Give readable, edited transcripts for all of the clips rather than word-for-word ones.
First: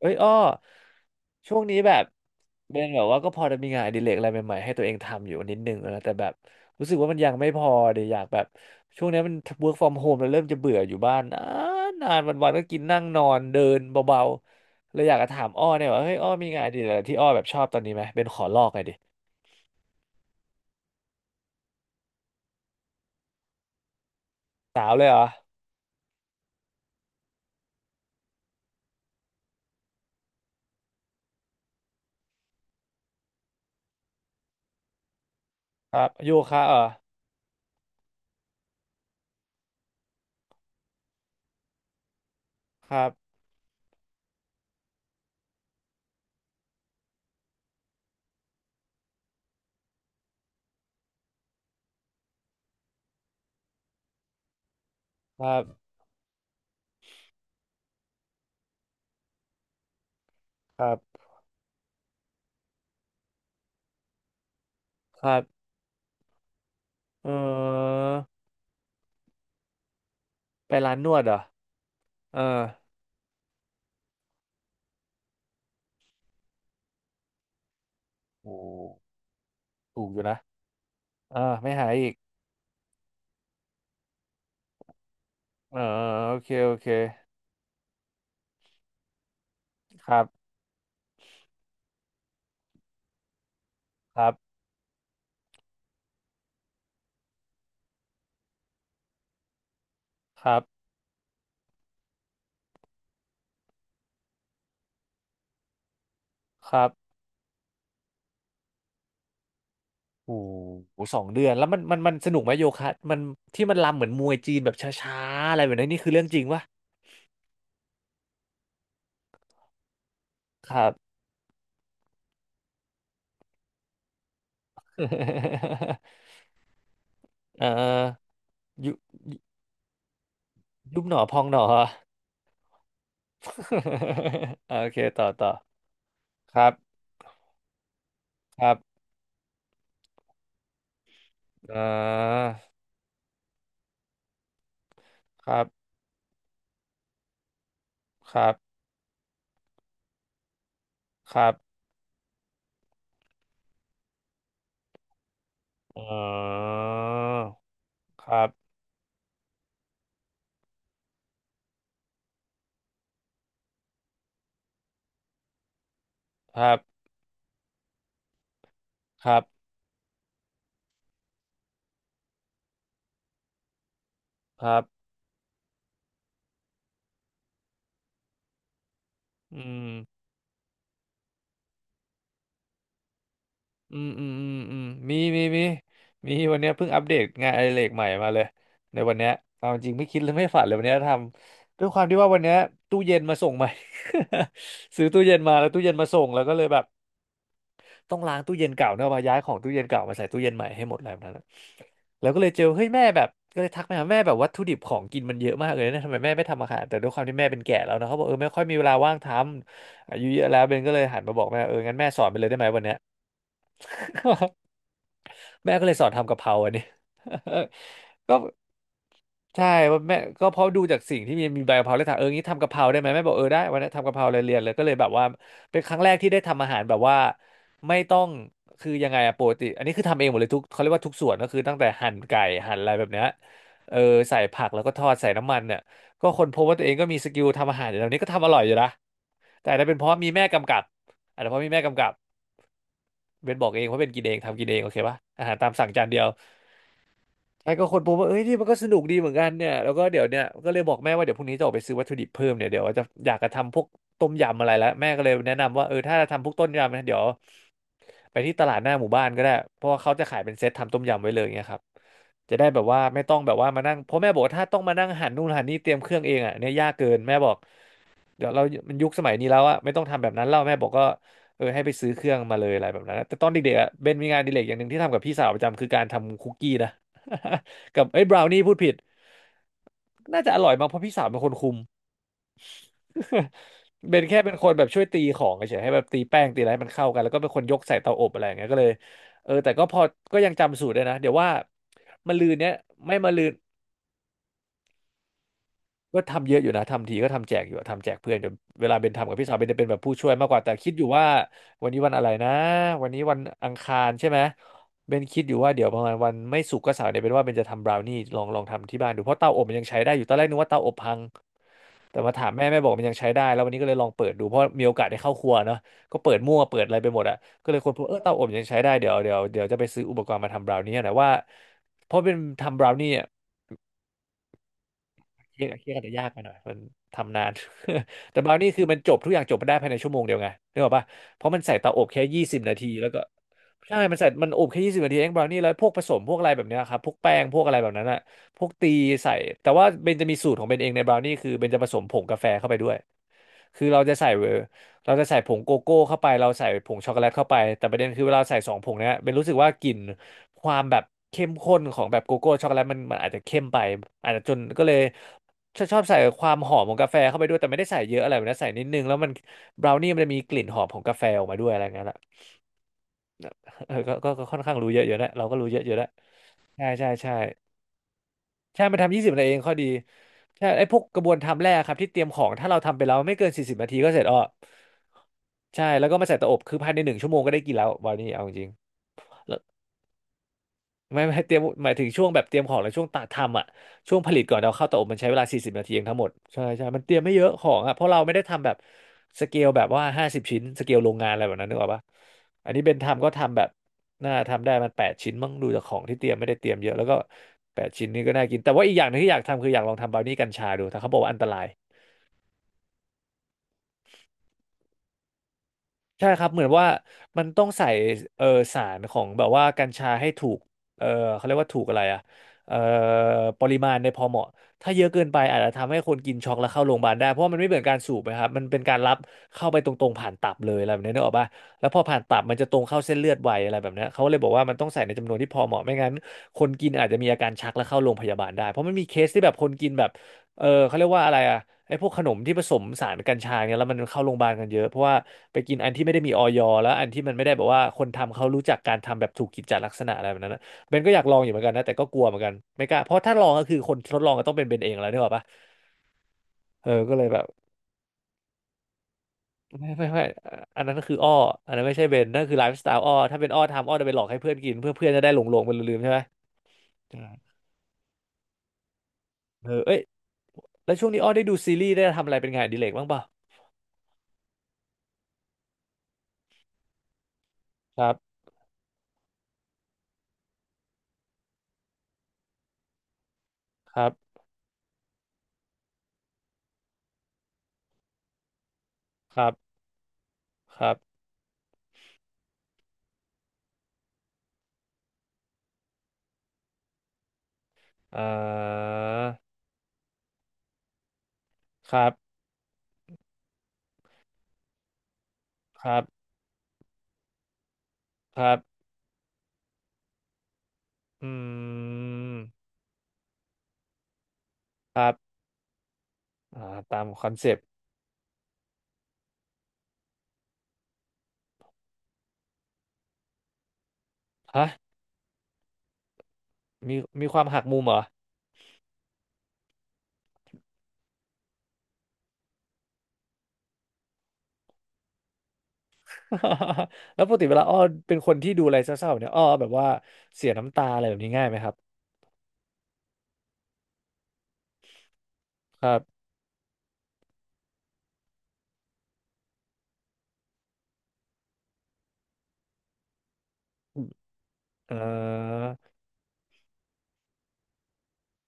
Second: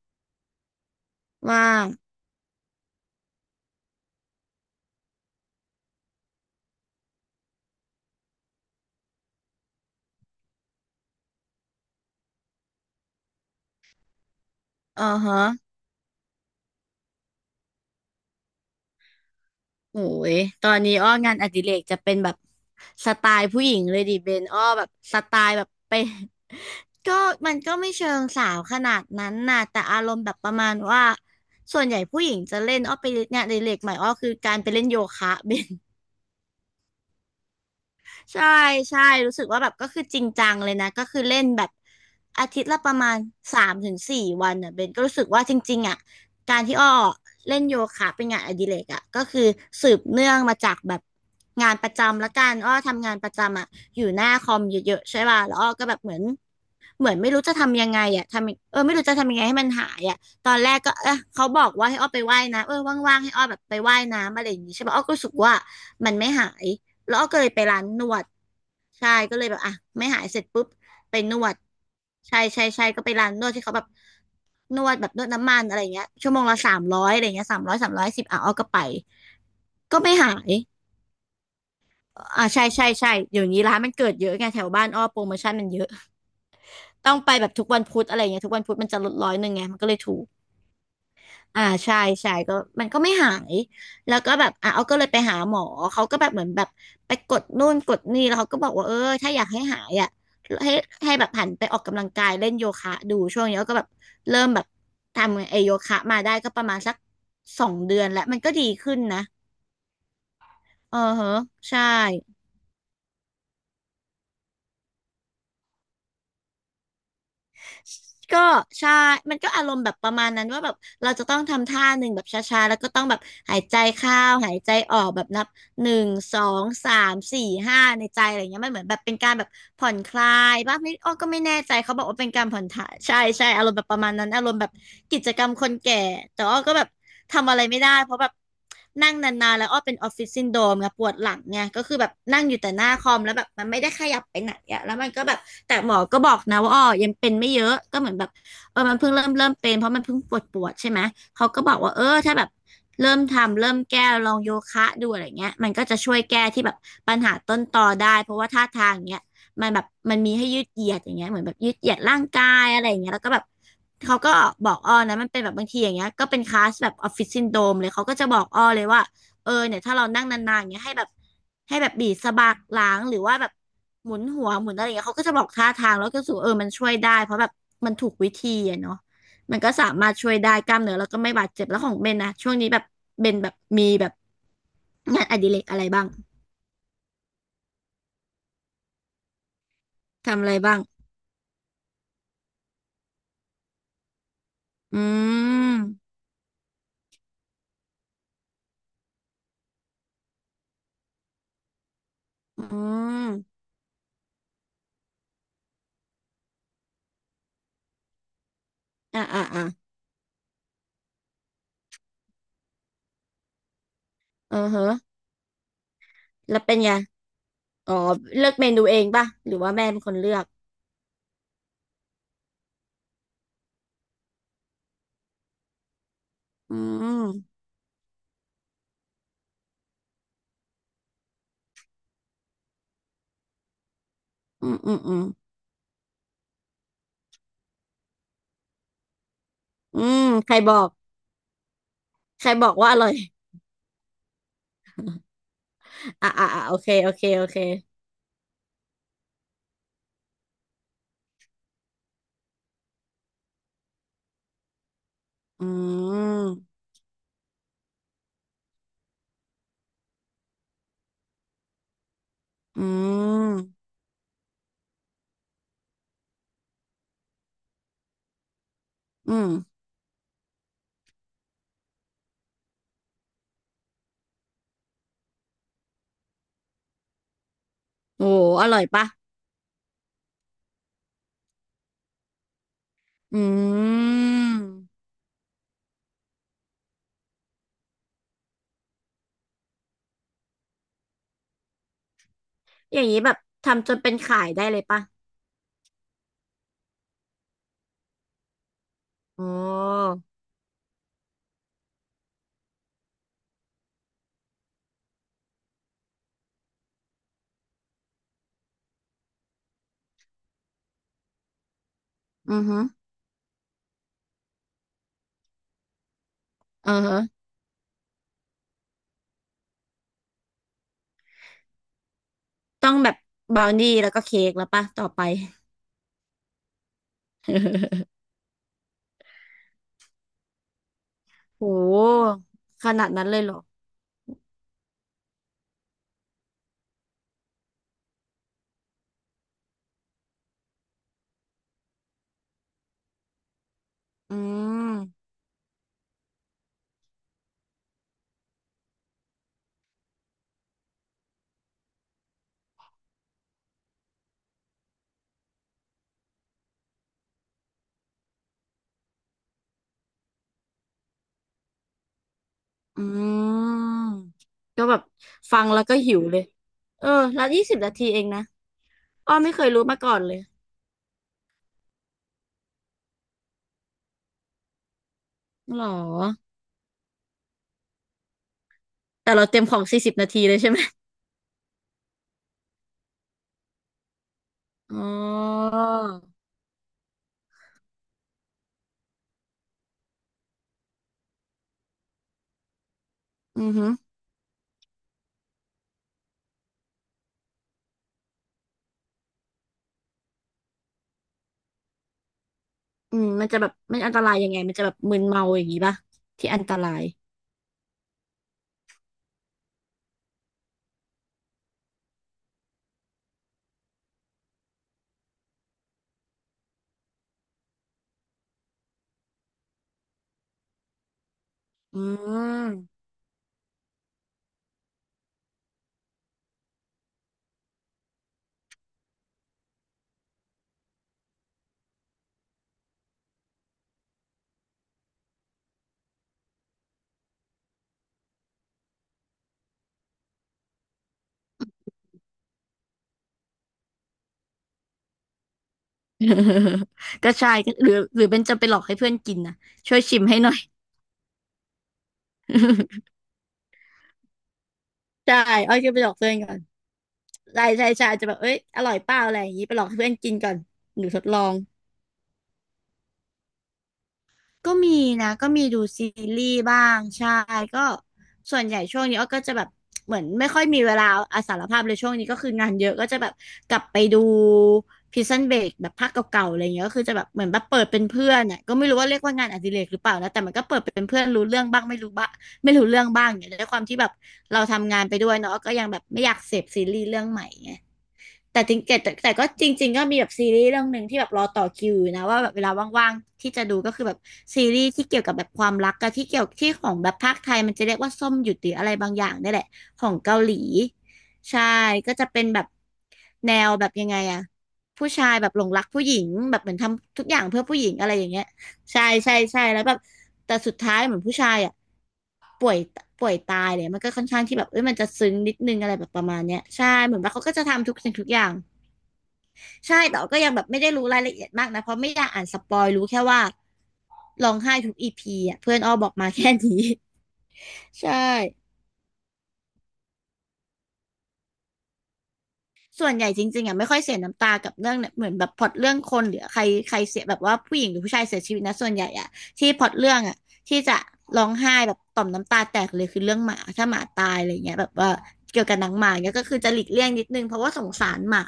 เอ้ยอ้อช่วงว่านี้งแบบเป็นแบบว่าก็พอจะมีงานอดิเรกอะไรใหม่ๆให้ตัวเองทำอยู่นิดนึงนะแต่แบบรู้สึกว่ามันยังไม่พอเดี๋ยวอยากแบบช่วงนี้มัน work from home แล้วเริ่มจะเบื่ออยู่บ้านนานนานวันๆก็กินนั่งนอนเดินเบาๆเลอ๋ยออยากจะฮะถามอ้อเนี่ยว่าเฮ้ยอ้อมีงานอดิเรกอะไรที่อ้อแบบชอบตอนนี้ไหมเป็นขอลอกไงดิโอ้ย ตอนนี้อ้องานอดิเรกจะเป็นแบบสไตล์ผู้หญิงเลยดิเบนอ้อแบสาบวเลยเหสรอไตล์แบบไป ก็มันก็ไม่เชิงสาวขนาดนั้นน่ะแต่อารมณ์แบบประมาณว่า ส่วนใหญ่ผู้หญิงจะเล่นอ้อไปงานอดิเรกใหม่อ้อคือการไปเล่นโยคะ เบน ครับโยคะเหรอใช่ใช่รู้สึกว่าแบบก็คือจริงจังเลยนะก็คือเล่นแบบอาทิตย์ละปคระรับมาณสามถึงสี่วันอ่ะเบนก็รู้สึกว่าจริงๆอ่ะการที่อ้อเล่นโยคะเป็นงานอดิเรกอ่ะก็คือสืบเนื่องมาจากแบบงานประจำละกันอ้อทำงานประจำอ่ะอยู่หน้าคอมเยอะๆใช่ป่ะครัแล้วอ้อบก็แบบเหมือน ไม่รู้จะทำยังไงอ่ะทำเออไม่รู้จะทำยังไงให้มันหายอ่ะตอนแรกคก็รับเออเขาบอกว่าให้อ้อไปว่ายน้ำเออว่างๆให้อ้อแบบไปว่ายน้ำอะไรอย่างงี้ใช่ปะอ้อก็ครู้สึกรัว่าบมันไม่หายแล้วอ้อเอก็เลยไปร้านอนวดใช่ก็เลยแบบอ่ะไม่หายเสร็จปุ๊บไปร้านนไปวดเหรนอวดเอใช่อใช่ใช่ก็ไปร้านนวดที่เขาแบบนวดแบบนวดน้ำมันอะไรอย่างเงี้ยชั่วโมงละสามร้อยอะไรเงี้ยสามร้อย310อ่ะอ้โอ้อก็ไปก็ถูกไม่อยู่หานะยอ่าไม่หายอีก อ่าใช่ใช่ใช่เดี๋ยวนี้ร้านมันเกิดเยอะไงแถวบ้านอ้อโปรโมชั่นมันเอเยออะ โอเคโอเคต้องไปแบบทุกวันพุธอะไรอย่างเงี้ยทุกวันพุธมันจะลด100ไงมันก็เลยคถูรับกอ่าใช่ใช่ก็มันก็ไม่หายแล้ควรัก็แบบบอ่ะเอาก็เลยไปหาหมอเขาก็แบบเหมือนแบบไปกดนู่นกดนี่แล้วเขาก็บอกว่าเออถ้าอยากให้หายอ่ะครับให้ให้แบบหันไปออกกำลังกายเล่นโยคะดูช่วงนี้ก็แบบเริ่มแบบทำไอโยคะมาได้ก็ประคมาณรับสัก2 เดือนแล้วมันก็ดีขึ้นนะโอ้โเออหสอเหงอะเดือนแล้วมันใช่ มันมันสนุกไหมโยคะมันที่มันรำเหมือนมวยจีนแบบช้าๆอะไรแบบนั้นนี่คือเรื่องจริงปะก็ใช่มันก็อารมณ์แบบประมาณนั้นว่าคแบบรับ เราจะต้องทำท่าหนึ่งแบบช้าๆแล้วก็ต้องแบบหายใจเข้าหายใจออกแบบนับหนึ่ งสองสามสี่เอห้าในใจออะไรเงี้ยมันเหมือนยุแบบเป็นการยุแบบผ่อนคลายบ้างไม่บอ้หอนอก็พไม่องหแน่นอ ใจเขาบอกว่าเป็นการผ่อนถ่ายใช่ใช่อารมณ์แบบประมาณนั้นอารมณ์แบ บโอเคกิต่อจกรต่รอมคนแก่แต่คอ้อรับก็แบบทำอะไรไม่ได้เพราะแบบ ครับนั่งนานๆแล้วอ้อเป็นออฟฟิศซินโดรมไงปวดหลังไงอ่ก็คือแบบนั่งาอยู่แต่หน้าคอมแล้วแบบมันไม่ได้ขยับไปไหนอะแล้วมันก็แบบครัแต่หบมอก็บอกนะว่าอ้อยังเป็นไม่เยอะก็เหมือนแบบครับเออมันเพิ่งเริ่มเป็นเพราะมันเพิ่งปวดปวดใช่ไหมคเขารับก็บอกว่าเออถ้าแบบเริ่มทำเริ่มแก้ลองโยคะดูอะไรเงี้ยมันก็เจะช่วยแก้ที่ออแบบปัญหาต้นตอได้คเพราะรัว่าบท่าทางเนี้ย มันแบบมันมีให้ยืดเหยียดอย่างเงี้ยเหมือนแบบยืดเหยียดร่างกายอะไรอย่างเงี้ยแล้วก็แบบเขาก็บอกอ้อนะมันเป็นแบบบางทีอย่างเงี้ยก็เป็นคคลารัสบแบบออฟฟิศซินโดรมเลยเขาก็จะบอกอ้อเลยว่าครัเออบเนี่ยถ้าเรานั่งนานๆอย่างเงี้ยให้แบบบีบสะบักหลังหรือว่าแบบหมุนหัวคหมุนรัอะไรอย่างเงี้ยบเขาก็จะบอกท่าทางแล้วก็รู้สูเออมันช่วยได้เพราะแบบมันถูกวิธีอะเนาะมัอืนก็สาม มารถช่วยได้กล้ามเนื้อแล้วก็ไม่บาดเจ็บแล้วของเบนนะช่วงนี้แบบเบนแบบมีอืแบมบอืมอืมอืมมีงานอมีดิเรมีกอะไรบ้างมีวันเนี้ยเพิ่งอัปเดตงานอดิเรกใหม่มาเลยในวันเนี้ยเอาจริงไม่คิดเลยทำไม่อะไรฝันเลยบ้างวันเนี้ยทำด้วยความที่ว่าวันเนี้ยตู้เย็นมาส่งใหม่ อืซื้อตู้เย็นมาแล้วตู้เย็นมาม ส่งแล้วก็เลยแบบต้องล้างตู้เย็นเก่าเนอะมาย้ายของตู้เย็นเก่ามาใส่ตู้เย็นใหม่ให้หมดอะไรแบบนั้นอะแล้วก็เลยเจอือเฮ้ยแม่แบมบก็เลยทักไปหาแม่แบบวัตถุดิบของกินมันเยอะมากเลยนะทำไมแม่ไม่ทำอาหารแต่ด้วยความที่แม่เป็นแก่แล้วนะเขาบอกเออไม่ค่อยมีเวลาว่างอ่ะทอ่ะอ่ะำอายุเยอะแล้วเบนก็เลยหันมาบอกแม่เอองั้นแม่สอนไปเลยได้ไหมวันเนี้ย เออฮะแม่ก็เลยสอนทำกะเพราแล้วอันเป็นนี้ ไงอ๋อก็เลือกเมนูเองป่ะหรือใช่ว่าแม่เพเป็ราะนคนแม่เลือกก็เพราะดูจากสิ่งที่มีใบกะเพราเลยถามเอองี้ทำกะเพราได้ไหมแม่บอกเออได้วันนี้นทำกะเพราเลยเรียนเลยก็เลยแบบว่าเป็นครั้งแรกที่ได้ทำอาอืหารแบบว่ามไม่ต้องคือยังไงอะปกติอันนี้คือทำเองหมดเลยทุกเขาเรียกว่าทุกส่วนก็คือตั้งแต่หั่นไก่หั่นอะไรแบบเนี้ยเออใส่ผัอืกมแล้วก็อืทมออืดมใส่น้ำมันเนี่ยก็คนพบว่าตัวเองก็มีสกิลทำอาหารอยู่แล้วนี้ก็ทำอร่อยอยู่นะแต่อาจจะเป็นอืเพราะมมีแม่ใครกำบกัอบกอาจจะเพราะมีแม่กำกับใครบอกว่าอร่อย เบนบอกเองเพราะเบนกินเองทำกินเองโอเคปะอาหารตามสั่งจานเดีย ว อ่ะอ่ะอ่ะโอเคโอเคโอเคใช่ก็คนพบว่าเอ้ยนี่มันก็สนุกดีเหมือนกันเนี่ยแล้วก็เดี๋ยวเนี่ยก็เลยบอกแม่ว่าเดี๋ยวพรุ่งนี้จะออกไปซื้อวัตถุดิบเพิ่มเนี่ยเดี๋ยวจะอยากจะทำพวกต้มยำอะไรแล้วแม่ก็เลยแนะอืนำว่าเออถ้าจะทำพวกต้มมยำนะเดี๋ยวไปที่ตลาดหน้าหมู่บ้านก็ได้เพราะว่าเขาจะขายเป็นเซตทำต้มยำไว้เลยเงี้ยครับจะได้แบอืบว่าไม่ต้องแบมบว่ามานั่งเพราะแม่บอกว่าถ้าต้องมานั่งหั่นนู่นหั่นนี่เตรียมเครื่องเองอ่ะเนี่ยยากเกินแม่บอก เดี๋ยวเรามันยุคสมัอืยนี้มแล้วอะไม่ต้องทำแบบนั้นแล้วแม่บอกก็เออให้ไปซื้อเครื่องมาเลยอะไรแบบนั้นนะแต่ตอนเด็กๆอะเบนมีงานอดิเรกอย่างหนึ่งที่ทำกับพี่สาวประจำคือการทำคุกกี้นะ กับเอ้ยโอ้บราวนี่อพูดร่อยผิด ป่ะน่าจะอร่อยมากเพราะพี่สาวเป็นคนคุม อื เบนแค่เป็นคนแบบช่มวยตีของเฉยๆให้แบบตีแป้งตีอะไรให้มันเข้ากันแล้วก็เป็นคนยกใส่เตาอบอะไรอย่างเงี้ยก็เลยเออแต่ก็พอก็ยังจำสูตรได้นะเดี๋ยวว่ามะรืนเนี้ยอย่างไม่นี้แบมะบรืน ทำจนเป็นขายได้เลยป่ะก็ทำเยอะอยู่นะทำทีก็ทำแจกอยู่อะทำแจกเพื่อนจนเวลาเบนทำกับอ๋อพี่สาวเบนจะเป็นแบบผู้ช่วยมากกว่าแต่คิดอยู่ว่าวันนี้วันอะไรนะวันนี้วันอังคารใช่ไหมเบนคิดอยู่ว่าเดี๋ยวประมาณวันไม่ศุกร์ก็เสาร์เนี่ยเบนว่าเบนจะทำบราวนี่ลองทำที่บ้านดูเพราะเตาอบมันยังใช้ได้อยู่ตอนแรกนึกว่าเตาอบพังแต่มาถามอือแม่แม่ฮึบอกมันยังใช้ได้แล้ววันนี้ก็เลยลองเปิดดูเพราะมีโอกาสได้เข้าครัวเนาะก็เปิดมั่วเปิดเอออะไรไปฮะหมดอะก็เลยคนพบเออเตาอบยังใช้ได้เดี๋ยวจะไปซื้ออุปกรณ์มาทำบราวนี่นะว่าเพราะเป็นทำบต้ราอวงนี่แบบอะ บราวนี่แล้วก็เค้กแล้วป่ะต่อไป เคียดเคียกันจจะยากไปหน่อยมันทำนาน แต่บราวนี่คือมันจบทุกอย่างจบมาได้ภายในชั่วโมงเดียวไงนึกออกปะเพราะมัโนใส่เตาอบแค่หยี่สิบนาทีขแล้นาวดก็นั้นเลยเหรอ ใช่มันใส่มันอบแค่ยี่สิบนาทีเองบราวนี่แล้วพวกผสมพวกอะไรแบบเนี้ยครับพวกแป้งพวกอะไรแบบนั้นอะพวกตีใส่แต่ว่าเบนจะมีสูตรของเบนเองในบราวนี่คือเบนจะผสมผงกาแฟเข้าไปด้วยคือเราจะใส่อืเวอร์เรามจะใส่ผงโกโก้เข้าไปเราใส่ผงช็อกโกแลตเข้าไปแต่ประเด็นคือเวลาใส่สองผงเนี้ยเบนรู้สึกว่ากลิ่นความแบบเข้มข้นของแบบโกโก้ช็อกโกแลตมันอาจจะเข้มไปอาจจะจนก็เลย ชอบใส่ความหอมของกาแฟเข้าไปด้วยแต่ไม่ได้ใส่เยอะอะไรแบบนะใส่นิดนึงแล้วมันบราวนี่มันจะมีกลิ่นหอมของกาแฟออกมาด้วยอะไรเงี้ยละอืเออมก็ค่อนข้างก็รู้แบเยบอะอยู่นะเราก็ฟัรู้งเยแล้อะวอยู่ก็แล้วหิวเลยใช่เอใช่อใช่แล้ว20 นาทีเองนะใช่มันทำยี่สิอ้บอนาทีไม่เอเคงยข้อรู้ดีมาก่อนเลยใช่ไอ้พวกกระบวนทำแรกครับที่เตรียมของถ้าเราทำไปแล้วไม่เกินสี่สิบนาทีก็เสร็จอ้อหรใช่อแล้วก็มาใส่เตาอบคือภายใน1 ชั่วโมงก็ได้กินแล้วบราวนี่เอาจริง แต่เราเต็มของ40 นาทีเลยใช่ไหมไม่ไม่เตรียมหมายถึงช่วงแบบเตรียมของและช่วงตัดทำอ่ะช่วงผลิตก่อนเราเข้าเตาอ๋ออบมันใช้เวลาสี่สิบนาทีเองทั้งหมดใช่ใช่มันเตรียมไม่เยอะของอ่ะเพราะเราไม่ได้ทำแบบสเกลแบบว่า50 ชิ้นสเกลโรงงานอะไรแบบนั้นนึกออกปะอันนี้เบนทำก็ทำแบอืบอหือน่าทำได้มันแปดชิ้นมั้งดูจากของที่เตรียมไม่ได้เตรียมเยอะแล้วก็แปดชิ้นนี้ก็น่ากินแต่ว่าอีกอย่างหนึงที่อยากทำคืออยากลองทำบราวนี่กัญชาดูแต่เขาบอกว่าอันตราย อืมมันจะแบบมันอันตรายยังไงมันจะแบบมึนเมาอย่างนี้ป่ะใช่ครัที่บเหอัมืนอนตว่ารายมันต้องใส่เออสารของแบบว่ากัญชาให้ถูกเออเขาเรียกว่าถูกอะไรอะเออปริมาณในพอเหมาะถ้าเยอะเกินไปอาจจะทำให้คนกินช็อกแล้วเข้าโรงพยาบาลได้เพราะว่ามันไม่เหมือนการสูบนะครับมันเป็นการรับเข้าไปตรงๆผ่านตับเลยอะไรแบบนี้นึกออกป่ะแล้วพอือผ่านตับมันจะตรงเข้าม เส้นเลือดไวอะไรแบบเนี้ยเขาเลยบอกว่ามันต้องใส่ในจำนวนที่พอเหมาะไม่งั้นคนกินอาจจะมีอาการชักและเข้าโรงพยาบาลได้เพราะมันมีเคสที่แบบคนกินแบบเออเขาเรียกว่าอะไรอะ ไอ้พวกขนมที่ผสมสารกัญชาเนี่ยแล้วมันเข้าโรงพยาบาลกันเยอะเพราะว่าไปกินอันที่ไม่ได้มีออยแล้วอันที่มันไม่ได้แบบว่าคนทำเขารู้จักการทำแบบถูกกิจจลักษณะอะไรแบบนั้นนะเบนก็อยากลองอยู่เหมือนกันนะแต่ก็กลัวเหมือนกันไม่กล้าเพราะถ้าลองก็คือคนทดลองก็ต้องเป็นเบนเองแล้วนี่หรอกปะเออก็เล ยแบบใช่ก็หรือเป็นจะไปหลอกให้เพื่อนกินนะไม่ช่วยไม่ชิไม่มให้หน่อย อันนั้นก็คืออ้ออันนั้นไม่ใช่เบนนั่นคือไลฟ์สไตล์อ้อ ถ้าเป็นอ้อทำอ้อจะไปหลอกให้เพื่อนกินเพื่อเพื่อนจะได้ใช่หลงหลงไปอ้อยก็ลืมไปๆหลใช่อกไหมเพื่อนก่อนใช่ใช่ใช่ใช่อาจจะแบบเอ้ยอร่อยเปล่าอะไรอย่างนี้เอไปหอลอกให้เอ้ยเพื่อนกินก่อนแล้วหรืช่อวงทนี้ดอ้อลอได้ง ดูซีรีส์ได้ทำอะไรเป็นงานอดิเรกบ้างเปล่าก็มีนะก็มีดูซีรีส์บ้างใช่ก็ครับส่วนใหญ่ช่วงนี้อ้อก็จะแบบเหมือนไม่ค่อยมีเวลาอาสารภาพเลยช่วงนี้ก็คืองานเยอะก็จะแบบกลับคไปรับดู Prison Break แบบภาคเก่าๆอะไรเงี้ยก็คือจะแบบเหมือนแบบเปิดเป็นเพื่อนอ่ะก็ไม่รู้ว่าเรียกว่าคงารันอดิบเรกหรือเปล่านะแต่มันก็เปิคดรับเป็นเพื่อนรู้เรื่องบ้างไม่รู้บ้างไม่รู้เรื่องบ้างเนี่ยด้วยความที่แบบเราทำงานไปด้วยเนาะก็ยังแบบไม่อยากเสพซีรีส์เรื่องใหม่ไง อ่แต่จริงาแต่แต่ก็จริงๆก็มีแบบซีรีส์เรื่องหนึ่งที่แบบรอต่อคิควอรับ ยู่นะว่าแบบเวลาว่างๆที่จะดูก็คือแบบซีรีส์ที่เกี่ยวกับแบบความครักรับกับที่เกี่ยวที่ของแบบภาคไทยมันจะเรียกว่าส้มคหรัยุดบหรืออะไรบางอย่างนี่แหละของเกาหลีอืใช่ก็จะเป็มนแบบแนวแบบยังไงอะครัผู้ชายบแบบหลงรักผู้หญิงแบบเหมืออ่านตามทำคทุกออนย่างเซปเพื่อต์ผู้หญิงอะไรอย่างเงี้ยใช่ใช่ใช่แล้วแบบแต่สุดท้ายเหมือนผู้ชายอะป่วยป่วยตายเลยมันก็ค่อนข้างที่แบฮะบเอ้ยมันจะซึ้งนิดนึงอะไรแบบประมาณเนี้ยใช่มีเหมือนมีว่าควาเขามก็หัจะกมุมทำเหทุรกอ สิ่งทุกอย่าง ใช่แต่ว่าก็ยังแบบไม่ได้รู้รายละเอียดมากนะเพราะไม่อยากอ่านสปอยรู้แค่ว่าร้องไห้ทุกEPอ่ะเพื่อนอ้อบอกมาแค่นี้ แล้วปกติเวลาอ้อ ใช่ เป็นคนที่ดูอะไรเศร้าๆแบบเนี้ยอ้อแบบว่าเสียน้ำตาอะไรแบบนี้ง่ายไหมครับส่วนใหญ่จริงๆอ่ะไม่ค่อยเสียน้ำตากับเรื่องเนี่ยเหมือนแบบพล็อตคเรื่รัองบคนหรือใครใครเสียแบบว่าผู้หญิงหรือผู้ชายเสียชีวิตนะส่วนใหญ่อ่ะที่พล็อตเรื่องอ่ะที่จะร้องไห้แบบต่อมน้ำตาแตกเลยคือเรื่องหมาถ้าหมาตายอะไรเงี้ยแบบเอ่ว่าอเกี่ยวกับหนังหมาเนี่ยก็คือจะหลีกเลี่ยงนิดนึงเพราะว่าสงสารหมา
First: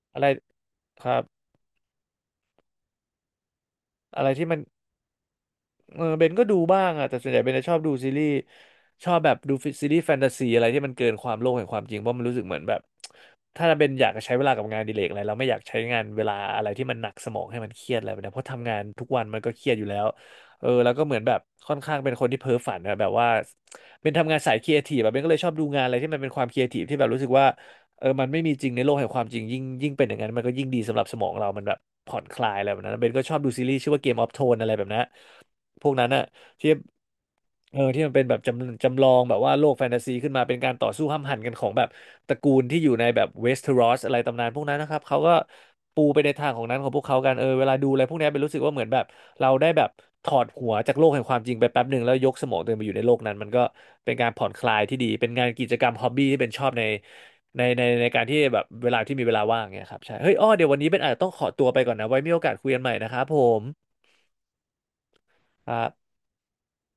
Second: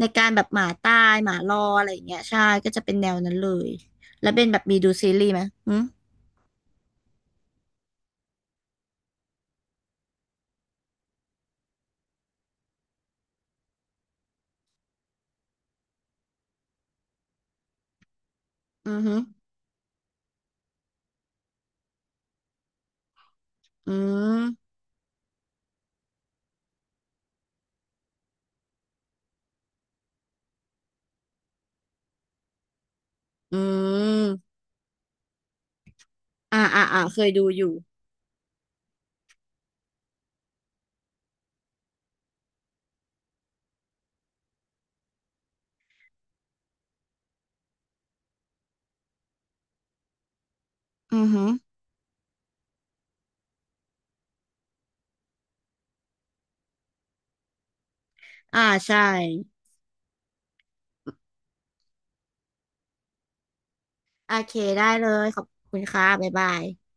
ในอะไรการแบบหมาคตายรับหมารออะไรอย่างเงี้ยใช่ก็จะเป็นแนวนั้นเลยอะไรแล้วเป็ที่นมัแบน บมีดูซีรีส์ไหมอืมเออเบนก็ดูบ้างอะแต่ส่วนใหญ่เบนจะชอบดูซีรีส์ชอบแบบดูซีรีส์แฟนตาซีอะไรที่มันเกินความโลกแห่งความจริงเพราะมันรู้สึกเหมือนแบบถ้าเบนอยากจะใช้เวลากับงานอดิเลกอะไรเราไม่อยากใช้งานเวลาอะไรที่มันหนักสมองให้มันเครียดอะไรแบบนี้เพราะทำงานอือทุกหือวันมันก็เครียดอยู่แล้วเออแล้วก็เหมือนแบบค่อนข้างเป็นคนที่เพ้อฝันนะแบบว่าอืเป็นทำงานสายครีมเอทีฟแบบเบนก็เลยชอบดูงานอะไรที่มันเป็นความครีเอทีฟที่แบบรู้สึกว่า เออมันไม่มีจริงในโลกแห่งความจริงยิ่งยิ่งเป็นอย่างนั้นมันก็ยิ่งดีสำหรับสมองเรามันแบบผ่อนคลายอะไรแบบนั้นเบนก็ชอบดูอืซีรีส์ชื่อว่าเกมออฟโทมนอะไรแบบนั้นพวกนั้นอะอ่าที่อ่าอ่าเคยดูอยู่เออที่มันเป็นแบบจำลองแบบว่าโลกแฟนตาซีขึ้นมาเป็นการต่อสู้ห้ำหั่นกันของแบบตระกูลที่อยู่ในแบบเวสเทอรอสอะไรตำนานพวกนั้นนะครับเขาก็ปูไปในทางของนั้นของพวกเขากันเออเวลาดูอะไรพวกเนี้ยเป็นรู้สึกว่าเหมือนแบบเราได้แบบถอดหัวจากโลกแห่อืงอความหือจริงไปแป๊บหนึ่งแล้วยกสมองตัวเองไปอยู่ในโลกนั้นมันก็เป็นการผ่อนคลายที่ดีเป็นงานกิจกรรมฮอบบี้ที่เป็นชอบใน ในการที่แบอ่าบเวใช่ ลาที่มีเวลาว่างเนี่ยครับใช่เฮ้ยอ้อเดี๋ยววันนี้เป็นอาจจะต้องขอตัวไปก่อนนะไว้มีโอกาสคุยกันใหม่นะครับผมโอเคได้เลยขอบคคุรัณค่ะบบ๊ายบาย